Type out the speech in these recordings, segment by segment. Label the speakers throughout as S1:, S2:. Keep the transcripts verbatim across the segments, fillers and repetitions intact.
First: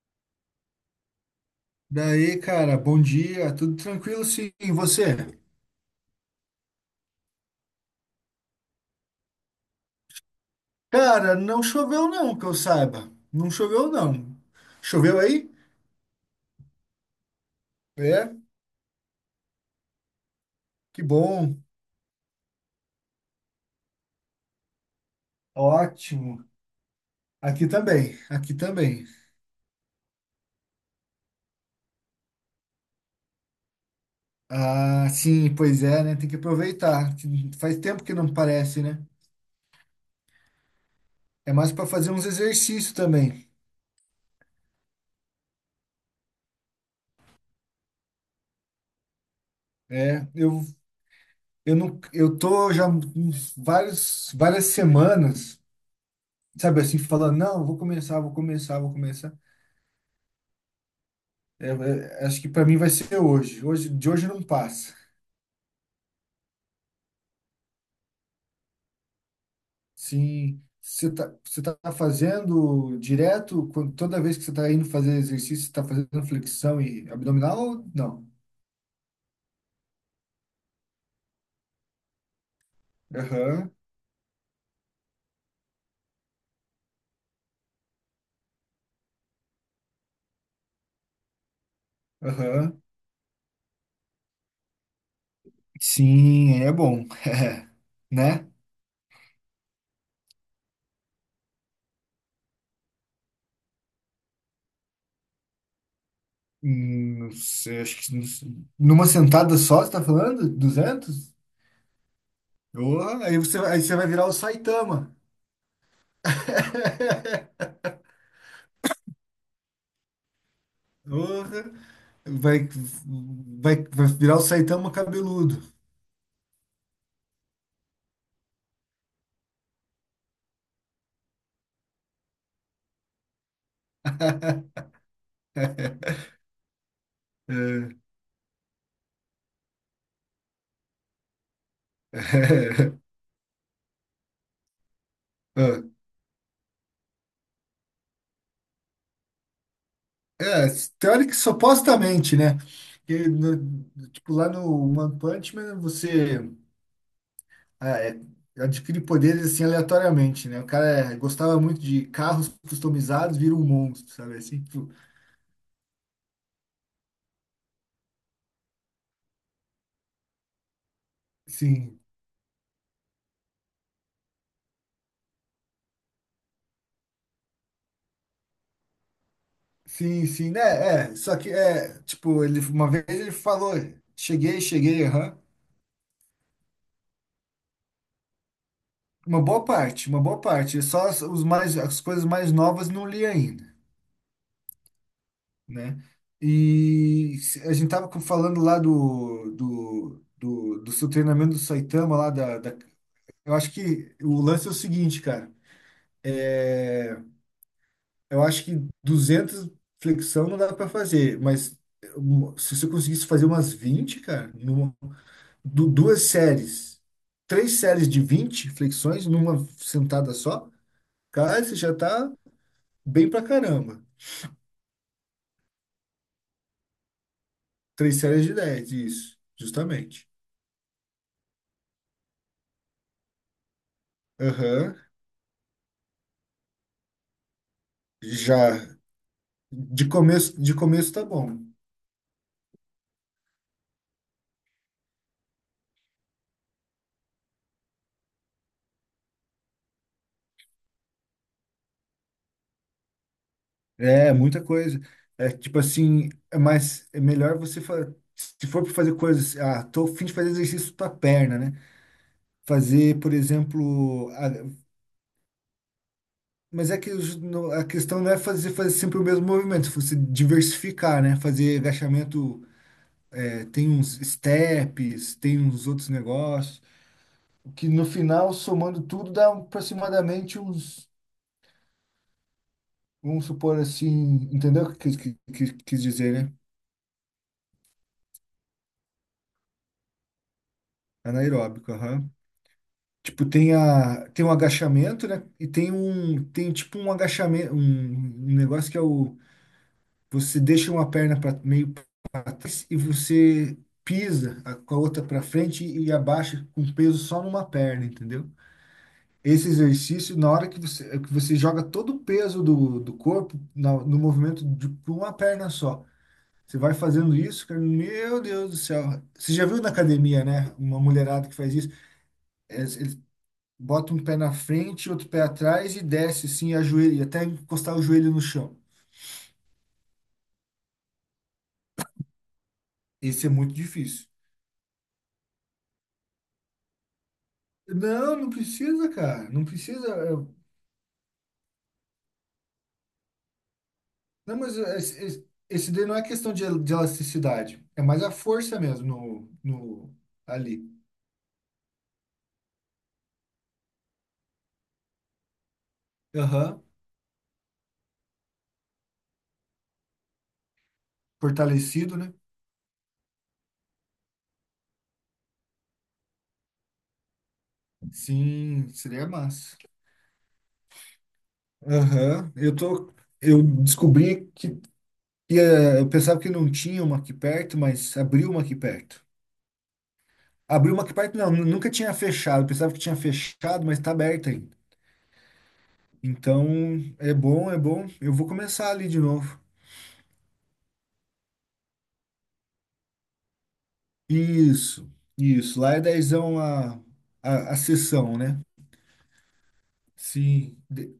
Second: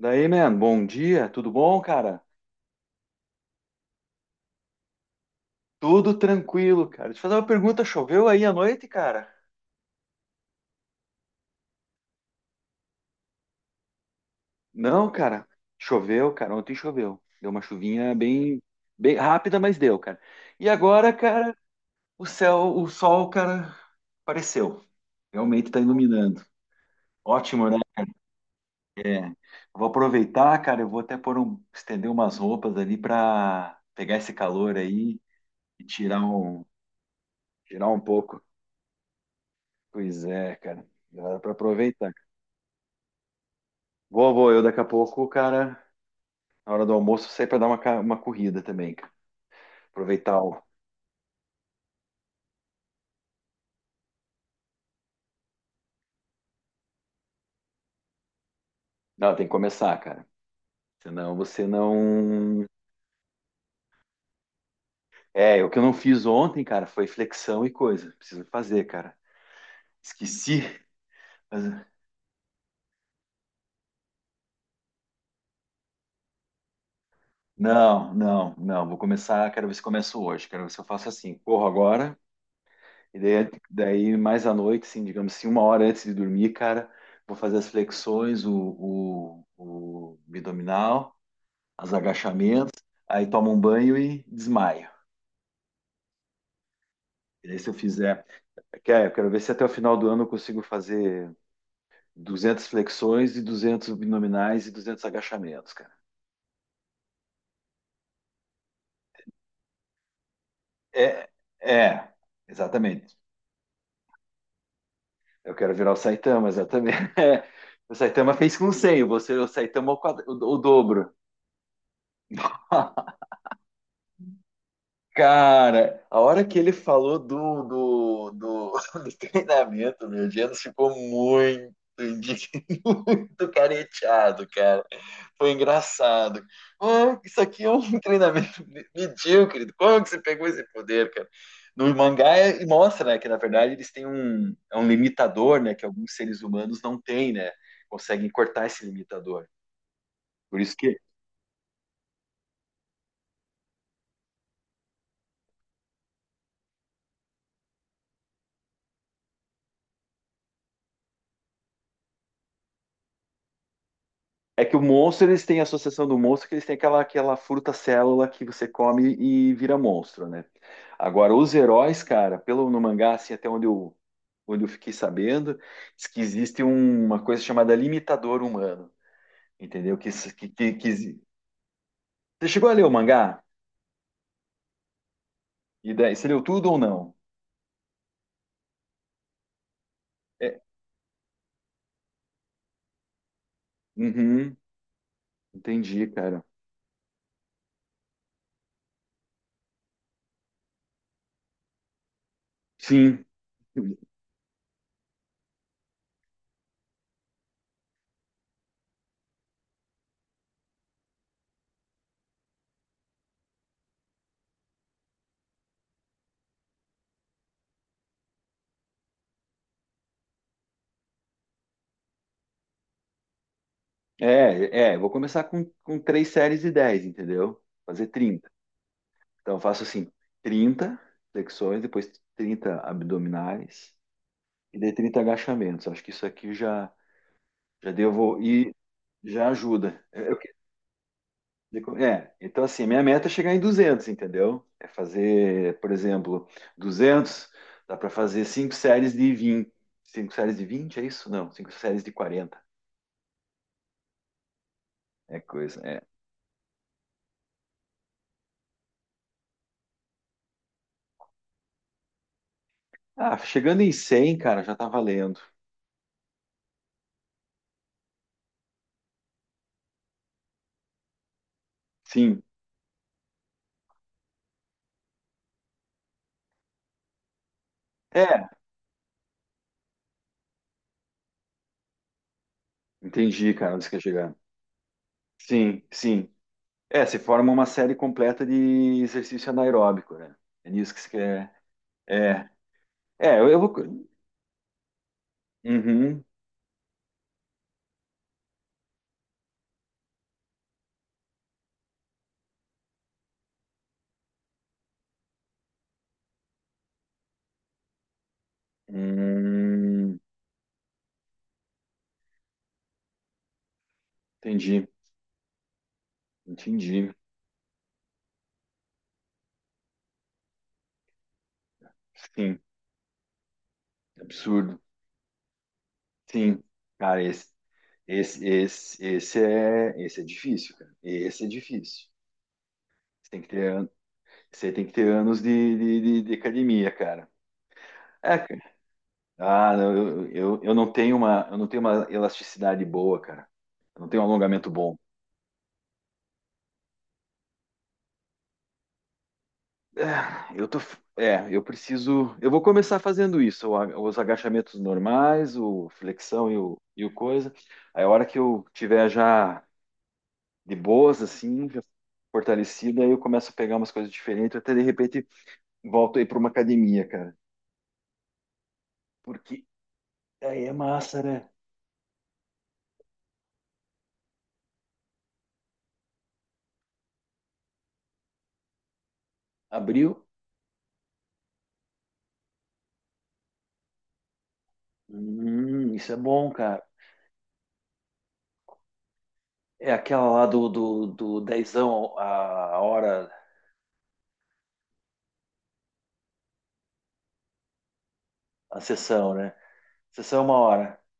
S1: Daí, man, bom dia, tudo bom, cara?
S2: Daí, cara, bom dia, tudo tranquilo sim, e você?
S1: Tudo tranquilo, cara. Deixa eu fazer uma pergunta, choveu aí à noite, cara?
S2: Cara, não choveu não, que eu saiba. Não choveu não.
S1: Não,
S2: Choveu
S1: cara,
S2: aí?
S1: choveu, cara, ontem choveu. Deu uma chuvinha
S2: É,
S1: bem, bem rápida, mas deu, cara. E
S2: que
S1: agora, cara,
S2: bom.
S1: o céu, o sol, cara, apareceu. Realmente tá
S2: Ótimo.
S1: iluminando.
S2: Aqui
S1: Ótimo, né?
S2: também, aqui também.
S1: É. Vou aproveitar, cara, eu vou até pôr um, estender umas roupas ali pra pegar esse calor
S2: Ah,
S1: aí
S2: sim, pois
S1: e
S2: é, né?
S1: tirar
S2: Tem que
S1: um,
S2: aproveitar. Que Faz
S1: tirar um
S2: tempo que não
S1: pouco.
S2: parece, né?
S1: Pois é, cara, dá pra
S2: É mais para fazer
S1: aproveitar.
S2: uns exercícios também.
S1: Vou, vou. Eu daqui a pouco, cara, na hora do almoço, sair pra dar uma, ca- uma corrida também, cara.
S2: É,
S1: Aproveitar
S2: eu
S1: o.
S2: eu não eu tô já uns vários várias semanas, sabe assim, falando, não, vou começar, vou começar, vou
S1: Não,
S2: começar.
S1: tem que começar, cara. Senão você
S2: É, é, acho que para
S1: não.
S2: mim vai ser hoje. Hoje, de hoje não passa.
S1: É, é, o que eu não fiz ontem, cara, foi flexão e coisa. Preciso fazer, cara.
S2: Sim,
S1: Esqueci.
S2: você tá, você tá
S1: Mas-
S2: fazendo direto, quando, toda vez que você tá indo fazer exercício, você tá fazendo flexão e abdominal, ou
S1: Não,
S2: não?
S1: não, não. Vou começar. Quero ver se começo hoje. Quero ver se eu faço assim. Corro agora. E daí,
S2: Aham,
S1: daí mais à noite, assim, digamos assim, uma hora antes de dormir, cara, vou fazer as flexões, o, o, o abdominal. Os
S2: aham.
S1: agachamentos, aí tomo um banho e desmaio.
S2: Sim, é bom.
S1: E daí
S2: É,
S1: se eu fizer,
S2: né?
S1: quer- eu quero ver se até o final do ano eu consigo fazer duzentas flexões e duzentos abdominais e duzentos agachamentos, cara.
S2: Hum, Não sei, acho que não sei. Numa sentada só, você está falando?
S1: É,
S2: duzentos?
S1: é,
S2: Oh,
S1: exatamente.
S2: aí você, aí você vai virar o Saitama.
S1: Eu quero virar o Saitama, exatamente. O Saitama fez com cem, você, o Saitama é o, quadra- o, o dobro.
S2: Porra, vai, vai, vai virar o Saitama cabeludo.
S1: Cara, a hora que ele falou do, do, do, do treinamento, meu Diano ficou muito, indi- muito careteado, cara. Foi engraçado. Ah, isso aqui é um
S2: É,
S1: treinamento medíocre. Como que você pegou esse poder, cara? No mangá é- mostra, né, que na verdade eles têm um, é um limitador, né, que alguns seres humanos não têm, né? Conseguem cortar esse limitador. Por
S2: é,
S1: isso que
S2: teórico, supostamente, né? Que no- tipo, lá no One Punch Man, você ah, é, adquire poderes assim aleatoriamente, né? O cara é, gostava muito de carros customizados, vira um monstro, sabe? Assim,
S1: é que o
S2: tipo,
S1: monstro eles têm a associação do monstro que eles têm aquela aquela fruta célula que você come e vira monstro, né? Agora os
S2: sim,
S1: heróis, cara, pelo no mangá assim até onde eu onde eu fiquei sabendo, diz que existe um- uma coisa chamada limitador humano. Entendeu? Que,
S2: sim,
S1: que,
S2: sim,
S1: que,
S2: né? É,
S1: que-
S2: só que é, tipo,
S1: Você
S2: ele,
S1: chegou a ler o
S2: uma vez ele
S1: mangá?
S2: falou, cheguei, cheguei, aham.
S1: E daí, você leu tudo ou não?
S2: Uma boa parte, uma boa
S1: É,
S2: parte. Só as, os mais, as coisas mais novas não li ainda,
S1: uhum,
S2: né?
S1: entendi, cara.
S2: E se- a gente tava com- falando lá do, do, do, do seu treinamento do Saitama lá da, da-
S1: Sim.
S2: Eu acho que o lance é o seguinte, cara. É, eu acho que duzentos flexão não dá para fazer, mas um, se você conseguisse fazer umas vinte, cara, numa, du- duas séries, três séries de vinte flexões numa sentada só, cara, você já tá bem pra caramba.
S1: É, é, vou começar com, com três séries de dez, entendeu? Fazer
S2: Três séries
S1: trinta.
S2: de dez, isso,
S1: Então eu faço assim,
S2: justamente.
S1: trinta flexões, depois trinta abdominais e daí
S2: Aham.
S1: trinta agachamentos. Acho que isso aqui já já devo e
S2: Já.
S1: já ajuda.
S2: De
S1: É, eu,
S2: começo, de começo tá bom.
S1: De co- é, então assim, a minha meta é chegar em duzentos, entendeu? É fazer, por exemplo, duzentos, dá para fazer cinco séries de vinte, cinco séries de vinte é isso? Não, cinco séries de quarenta.
S2: É, muita coisa.
S1: É
S2: É tipo
S1: coisa, é.
S2: assim, é mais é melhor você fa- se for para fazer coisas, ah, tô a fim de fazer exercício para perna, né? Fazer, por
S1: Ah, chegando em
S2: exemplo,
S1: cem, cara,
S2: a-
S1: já tá valendo.
S2: mas é que os- no- a questão não é fazer fazer sempre o mesmo movimento, se você diversificar, né? Fazer
S1: Sim.
S2: agachamento, é, tem uns steps, tem uns outros negócios. Que no
S1: É,
S2: final, somando tudo, dá aproximadamente uns, vamos
S1: entendi, cara,
S2: supor
S1: onde você quer
S2: assim,
S1: chegar.
S2: entendeu o que que- que-
S1: Sim,
S2: que quis
S1: sim.
S2: dizer, né?
S1: É, se forma uma série completa de exercício anaeróbico, né? É nisso que você quer.
S2: Anaeróbico, aham.
S1: É, é,
S2: Tipo,
S1: eu, eu vou.
S2: tem, a, tem um agachamento, né? E tem
S1: Uhum.
S2: um, tem tipo um agachamento, um, um negócio que é o, você deixa uma perna pra, meio para trás e você pisa a- com a outra para frente e abaixa com peso só numa perna, entendeu? Esse
S1: Hum,
S2: exercício, na hora que você, que você joga todo o peso do, do corpo na- no movimento
S1: entendi,
S2: de pra uma perna só. Você vai
S1: entendi.
S2: fazendo isso, cara, meu Deus do céu. Você já viu na academia, né? Uma mulherada que faz isso.
S1: Sim.
S2: Eles, eles botam um pé na
S1: Absurdo.
S2: frente, outro pé atrás e desce
S1: Sim,
S2: assim,
S1: cara,
S2: ajoelha, até
S1: esse,
S2: encostar o joelho no
S1: esse,
S2: chão.
S1: esse, esse é, esse é difícil, cara. Esse é difícil. Você tem
S2: Isso
S1: que
S2: é
S1: ter,
S2: muito
S1: an-
S2: difícil.
S1: você tem que ter anos de, de, de- de academia, cara.
S2: Não,
S1: É,
S2: não
S1: cara.
S2: precisa, cara. Não
S1: Ah, não,
S2: precisa.
S1: eu,
S2: eu-
S1: eu, eu não tenho uma, eu não tenho uma elasticidade boa, cara. Eu não tenho um
S2: Não,
S1: alongamento
S2: mas é,
S1: bom.
S2: esse, esse esse daí não é questão de, el- de elasticidade. É mais a força mesmo no, no,
S1: É, eu tô,
S2: ali.
S1: é, eu preciso, eu vou começar fazendo isso, o a- os agachamentos normais, o flexão e o,
S2: Aham.
S1: e o coisa. Aí a hora que eu tiver já de boas, assim, já
S2: Fortalecido, né?
S1: fortalecida, aí eu começo a pegar umas coisas diferentes, até de repente volto aí para uma academia, cara.
S2: Sim, seria
S1: Porque
S2: massa.
S1: aí é massa, né?
S2: Aham. Eu tô. Eu descobri que. E eh, eu pensava que não tinha uma aqui perto, mas abriu uma aqui perto.
S1: Abriu?
S2: Abriu uma aqui perto, não, nu- nunca tinha fechado. Eu pensava que tinha fechado, mas tá aberta ainda.
S1: Hum, isso é bom,
S2: Então,
S1: cara.
S2: é bom, é bom. Eu vou começar ali de novo.
S1: É aquela lá do, do, do dezão a hora,
S2: Isso, isso. Lá é dezão a, a, a sessão, né?
S1: a sessão, né? Sessão é uma
S2: Sim.
S1: hora.
S2: De-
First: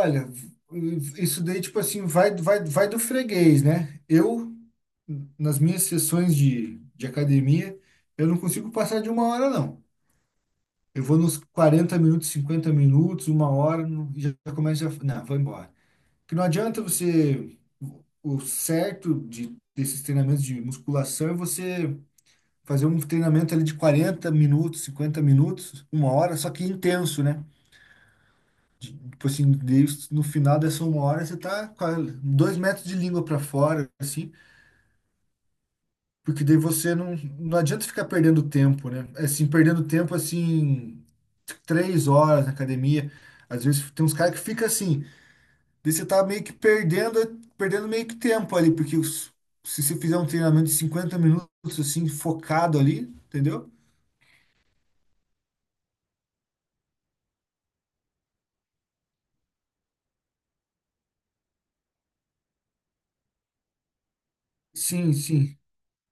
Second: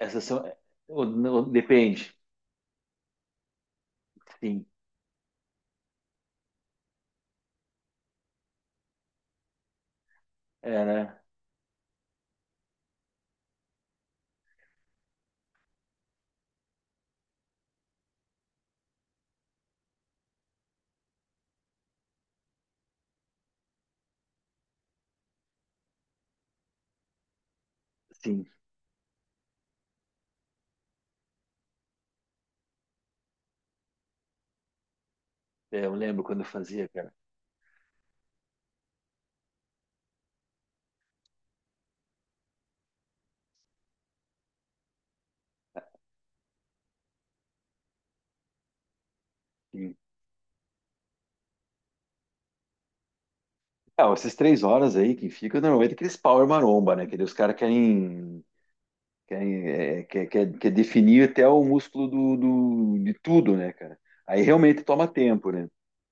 S1: A sessão, o- o-
S2: isso daí, tipo assim,
S1: depende.
S2: vai, vai, vai do freguês, né? Eu,
S1: Sim,
S2: nas minhas sessões de, de academia, eu não consigo passar de uma hora, não.
S1: é,
S2: Eu vou
S1: né?
S2: nos quarenta minutos, cinquenta minutos, uma hora, não- já começa a. Não, vou embora. Porque não adianta você. O certo de, desses treinamentos de musculação é você fazer um treinamento ali de quarenta minutos, cinquenta minutos, uma hora, só que intenso, né?
S1: Sim,
S2: Tipo assim, daí no final dessa uma hora você tá com a- dois metros de língua para fora, assim.
S1: é, eu lembro quando
S2: Porque
S1: eu
S2: daí
S1: fazia,
S2: você
S1: cara.
S2: não, não adianta ficar perdendo tempo, né? Assim, perdendo tempo, assim, três horas na academia. Às vezes tem uns caras que fica assim, daí você tá meio que perdendo, perdendo meio que tempo ali, porque os- se você
S1: Sim.
S2: fizer um treinamento de cinquenta minutos, assim, focado ali, entendeu?
S1: Ah, essas três horas aí que fica, normalmente aqueles power maromba, né? Que daí os caras querem Quer, é, quer, quer, quer definir até o músculo do, do, de tudo, né, cara? Aí realmente toma
S2: Sim,
S1: tempo,
S2: sim.
S1: né?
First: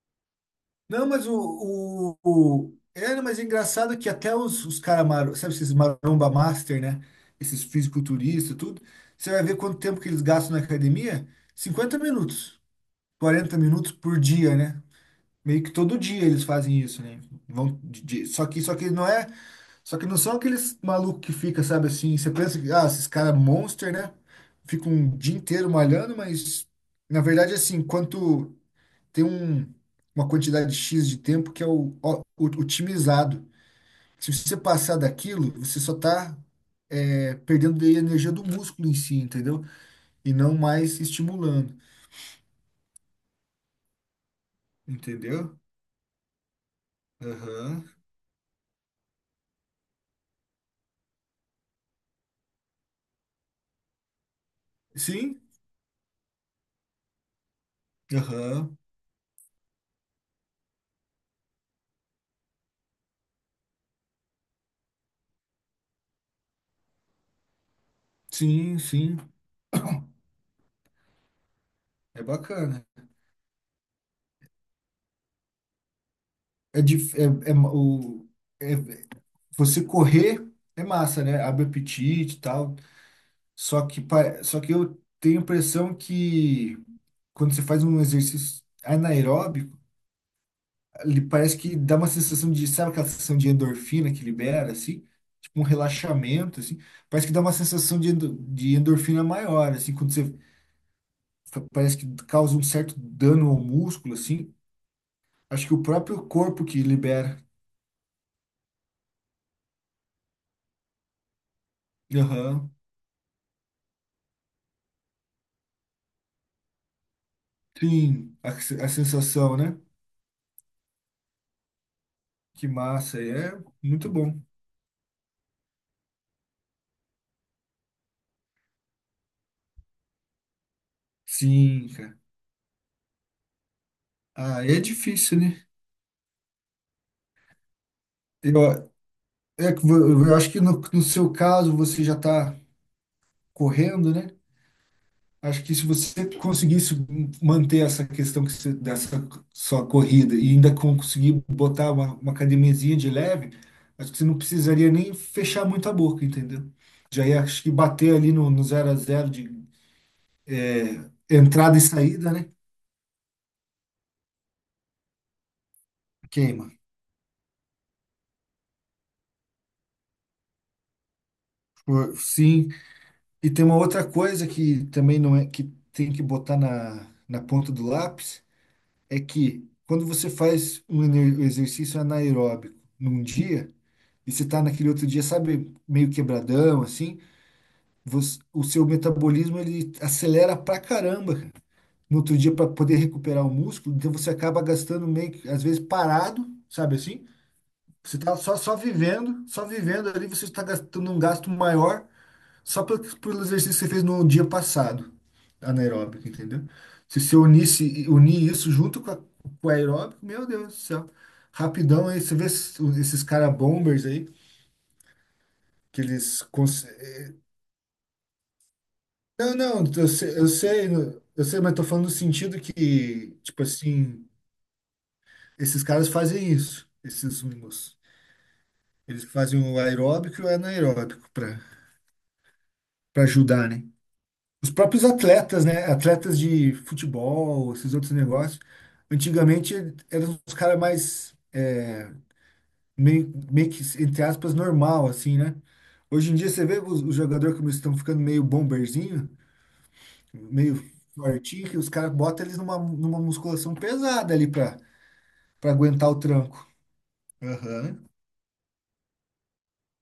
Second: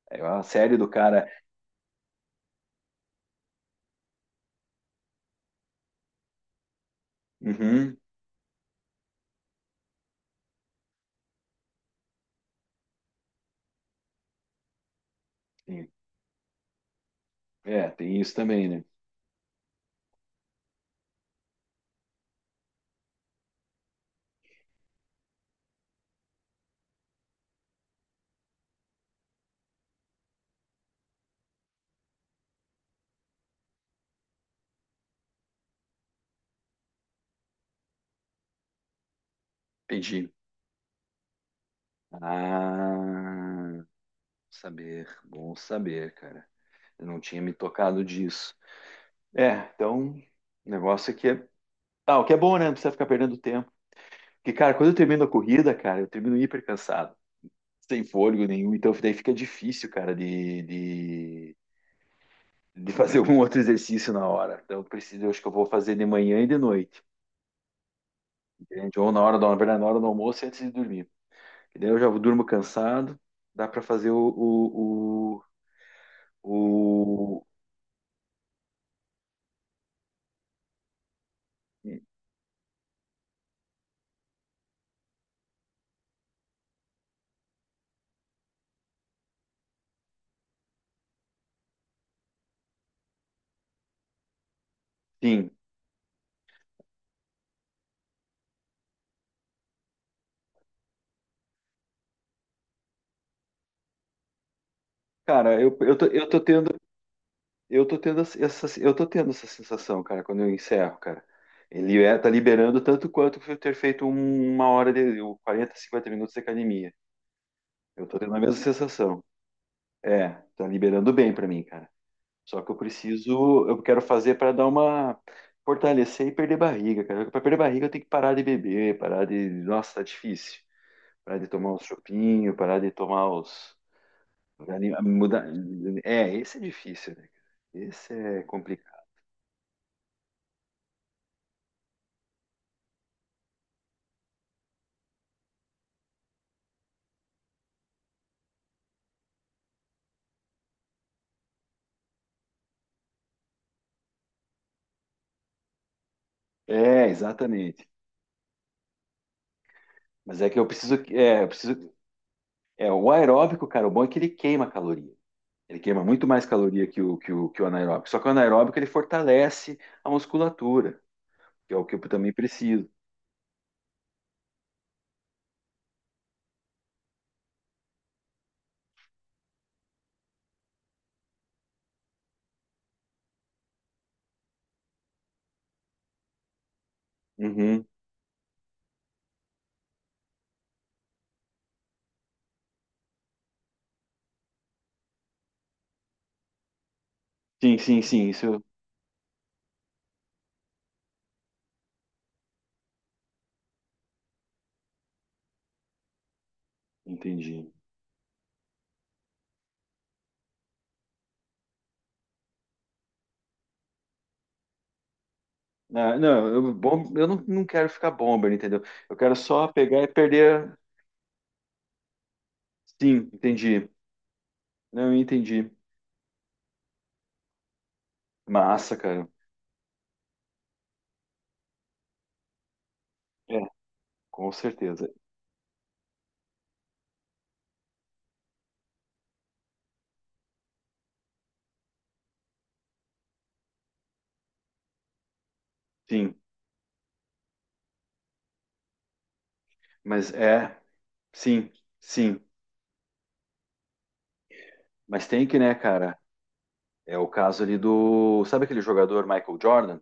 S1: É uma série do
S2: Não, mas
S1: cara.
S2: o, o, o- era, mas é engraçado que até os, os caras, sabe, esses maromba master, né? Esses
S1: Uhum,
S2: fisiculturistas, tudo. Você vai ver quanto tempo que eles gastam na academia? Cinquenta minutos, quarenta minutos por dia, né? Meio que
S1: sim.
S2: todo dia eles fazem isso, né? Vão
S1: É,
S2: de-
S1: tem
S2: de-
S1: isso
S2: só que,
S1: também,
S2: só
S1: né?
S2: que não é. Só que não são aqueles malucos que fica, sabe assim? Você pensa que, ah, esses caras monster, né? Ficam um dia inteiro malhando, mas na verdade, assim, quanto tem um- uma quantidade xis de tempo que é o, o- otimizado. Se você passar daquilo, você só está perdendo daí a energia do músculo em si, entendeu?
S1: Entendi.
S2: E não mais estimulando,
S1: Ah, saber, bom
S2: entendeu?
S1: saber, cara. Eu não tinha me
S2: Aham.
S1: tocado disso. É, então, o negócio aqui é. Ah, o que é bom, né? Não precisa ficar perdendo tempo. Porque, cara, quando eu termino a
S2: Sim,
S1: corrida, cara, eu termino hiper cansado, sem fôlego nenhum.
S2: aham.
S1: Então, daí fica difícil, cara, de, de de fazer algum outro exercício na hora. Então, eu preciso, eu acho que eu vou fazer de manhã e de noite,
S2: Sim,
S1: entende? Ou
S2: sim.
S1: na hora do, na verdade, na hora do almoço e antes de dormir. E daí eu já
S2: É
S1: durmo
S2: bacana.
S1: cansado, dá para fazer. o, o,
S2: É, dif-
S1: o,
S2: é, é ma- o, é- você correr é massa, né? Abre
S1: o...
S2: apetite e tal. Só que, pa- só que eu tenho a impressão que quando você faz um exercício anaeróbico, ele parece que dá uma sensação de, sabe aquela sensação de endorfina que libera, assim?
S1: Sim.
S2: Tipo um relaxamento, assim. Parece que dá uma sensação de, endo- de endorfina maior, assim, quando você fa- parece que causa um certo dano ao músculo, assim.
S1: Cara,
S2: Acho que
S1: eu,
S2: o
S1: eu, tô,
S2: próprio
S1: eu tô
S2: corpo
S1: tendo,
S2: que libera.
S1: eu tô tendo essa, eu tô tendo essa sensação, cara, quando eu encerro, cara. Ele é, tá
S2: Aham.
S1: liberando tanto quanto eu ter feito um- uma hora de quarenta, cinquenta minutos de academia. Eu tô tendo
S2: Sim,
S1: a
S2: a,
S1: mesma
S2: se- a
S1: sensação.
S2: sensação, né?
S1: É, tá liberando bem para mim, cara. Só
S2: Que
S1: que eu
S2: massa, é
S1: preciso, eu quero
S2: muito
S1: fazer
S2: bom.
S1: para dar uma fortalecer e perder barriga, cara. Para perder barriga eu tenho que parar de beber, parar de, nossa, tá difícil. Parar de tomar os
S2: Sim, cara.
S1: chopinhos, parar de tomar os
S2: Ah, é difícil,
S1: mudar.
S2: né?
S1: É, esse é difícil, né, cara? Esse é
S2: Eu,
S1: complicado.
S2: é, que vo- eu acho que no, no seu caso você já tá correndo, né? Acho que se você conseguisse manter essa questão que você- dessa sua corrida e ainda conseguir botar uma, uma academiazinha de leve, acho que você não precisaria nem fechar muito a boca, entendeu?
S1: É,
S2: Já ia, acho que
S1: exatamente.
S2: bater ali no, no zero a zero de
S1: Mas é que eu preciso,
S2: é,
S1: é, eu
S2: entrada e
S1: preciso,
S2: saída, né?
S1: é, o aeróbico, cara, o bom é que ele queima caloria. Ele queima muito mais
S2: Queima.
S1: caloria que o, que o, que o anaeróbico. Só que o anaeróbico ele fortalece a musculatura, que é o que eu
S2: Por-
S1: também
S2: Sim.
S1: preciso.
S2: E tem uma outra coisa que também não é que tem que botar na, na ponta do lápis, é que quando você faz um ener- um exercício anaeróbico num dia e você está naquele outro dia, sabe, meio quebradão, assim,
S1: Uhum.
S2: você- o seu metabolismo ele acelera pra caramba, cara. No outro dia para poder recuperar o músculo, então você acaba gastando meio que, às vezes, parado, sabe assim?
S1: Sim, sim,
S2: Você
S1: sim,
S2: tá
S1: isso
S2: só,
S1: eu
S2: só vivendo, só vivendo ali, você está gastando um gasto maior só pelo, pelo exercício que você fez no dia passado, anaeróbico, entendeu? Se você
S1: entendi.
S2: unisse, unir isso junto com, a, com o aeróbico, meu Deus do céu. Rapidão aí, você vê esses, esses cara bombers aí, que
S1: Ah,
S2: eles...
S1: não, eu,
S2: cons-
S1: bom, eu não, não quero ficar bomber, entendeu? Eu quero
S2: Não,
S1: só
S2: não,
S1: pegar e
S2: eu sei, eu
S1: perder.
S2: sei, eu sei, mas tô falando no sentido
S1: Sim,
S2: que, tipo
S1: entendi.
S2: assim,
S1: Não, eu entendi.
S2: esses caras fazem isso, esses mimos.
S1: Massa,
S2: Eles
S1: cara.
S2: fazem o aeróbico e o anaeróbico pra, pra
S1: É,
S2: ajudar, né?
S1: com
S2: Os próprios
S1: certeza.
S2: atletas, né? Atletas de futebol, esses outros negócios. Antigamente eram os caras mais é, meio, meio que, entre aspas, normal, assim, né? Hoje
S1: Sim,
S2: em dia você vê os, os jogadores como eles estão ficando meio bomberzinho,
S1: mas é,
S2: meio fortinho,
S1: sim,
S2: que os caras
S1: sim.
S2: botam eles numa, numa musculação pesada ali pra,
S1: Mas tem que,
S2: pra
S1: né,
S2: aguentar
S1: cara?
S2: o tranco.
S1: É o caso ali
S2: Aham.
S1: do. Sabe aquele jogador Michael Jordan,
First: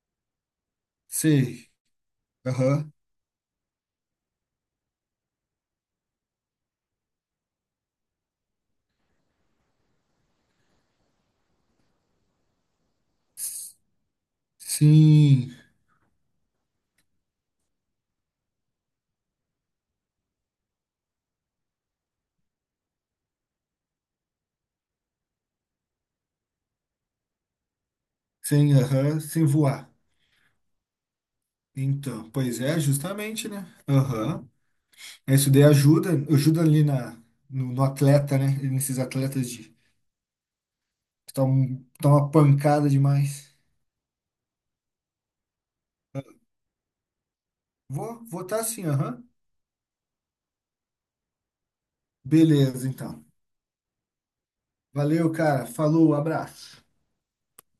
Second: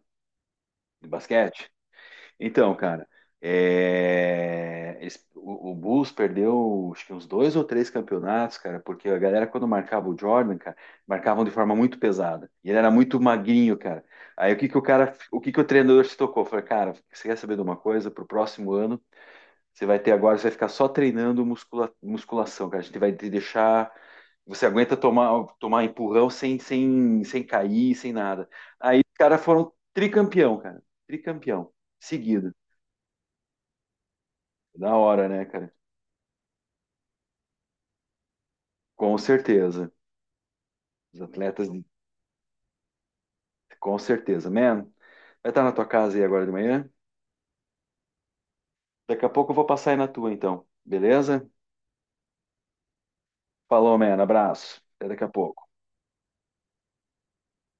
S1: de
S2: Sei.
S1: basquete? Então,
S2: Aham.
S1: cara, é, eles- o, o Bulls perdeu, acho que uns dois ou três campeonatos, cara, porque a galera, quando marcava o Jordan, cara, marcavam de forma muito pesada. E ele era muito magrinho,
S2: S-
S1: cara. Aí o que que o cara, o que
S2: Sim.
S1: que o treinador se tocou? Falei, cara, você quer saber de uma coisa? Pro próximo ano, você vai ter agora, você vai ficar só treinando muscula- musculação, cara. A gente vai te deixar. Você aguenta tomar, tomar empurrão sem, sem, sem cair, sem nada.
S2: Sem
S1: Aí os
S2: aham,
S1: caras
S2: sem
S1: foram
S2: voar.
S1: tricampeão, cara. Tricampeão
S2: Então,
S1: seguido.
S2: pois é, justamente, né? Aham.
S1: Da hora,
S2: É,
S1: né,
S2: isso daí
S1: cara?
S2: ajuda, ajuda ali na, no, no atleta, né? Nesses
S1: Com
S2: atletas de, que
S1: certeza. Os atletas,
S2: estão uma pancada demais.
S1: com certeza. Man, vai estar na tua casa aí agora de manhã?
S2: Vou votar sim, aham.
S1: Daqui a pouco eu vou passar aí na tua, então. Beleza?
S2: Beleza, então.
S1: Falou, man. Abraço. Até daqui a
S2: Valeu, cara.
S1: pouco.
S2: Falou, abraço.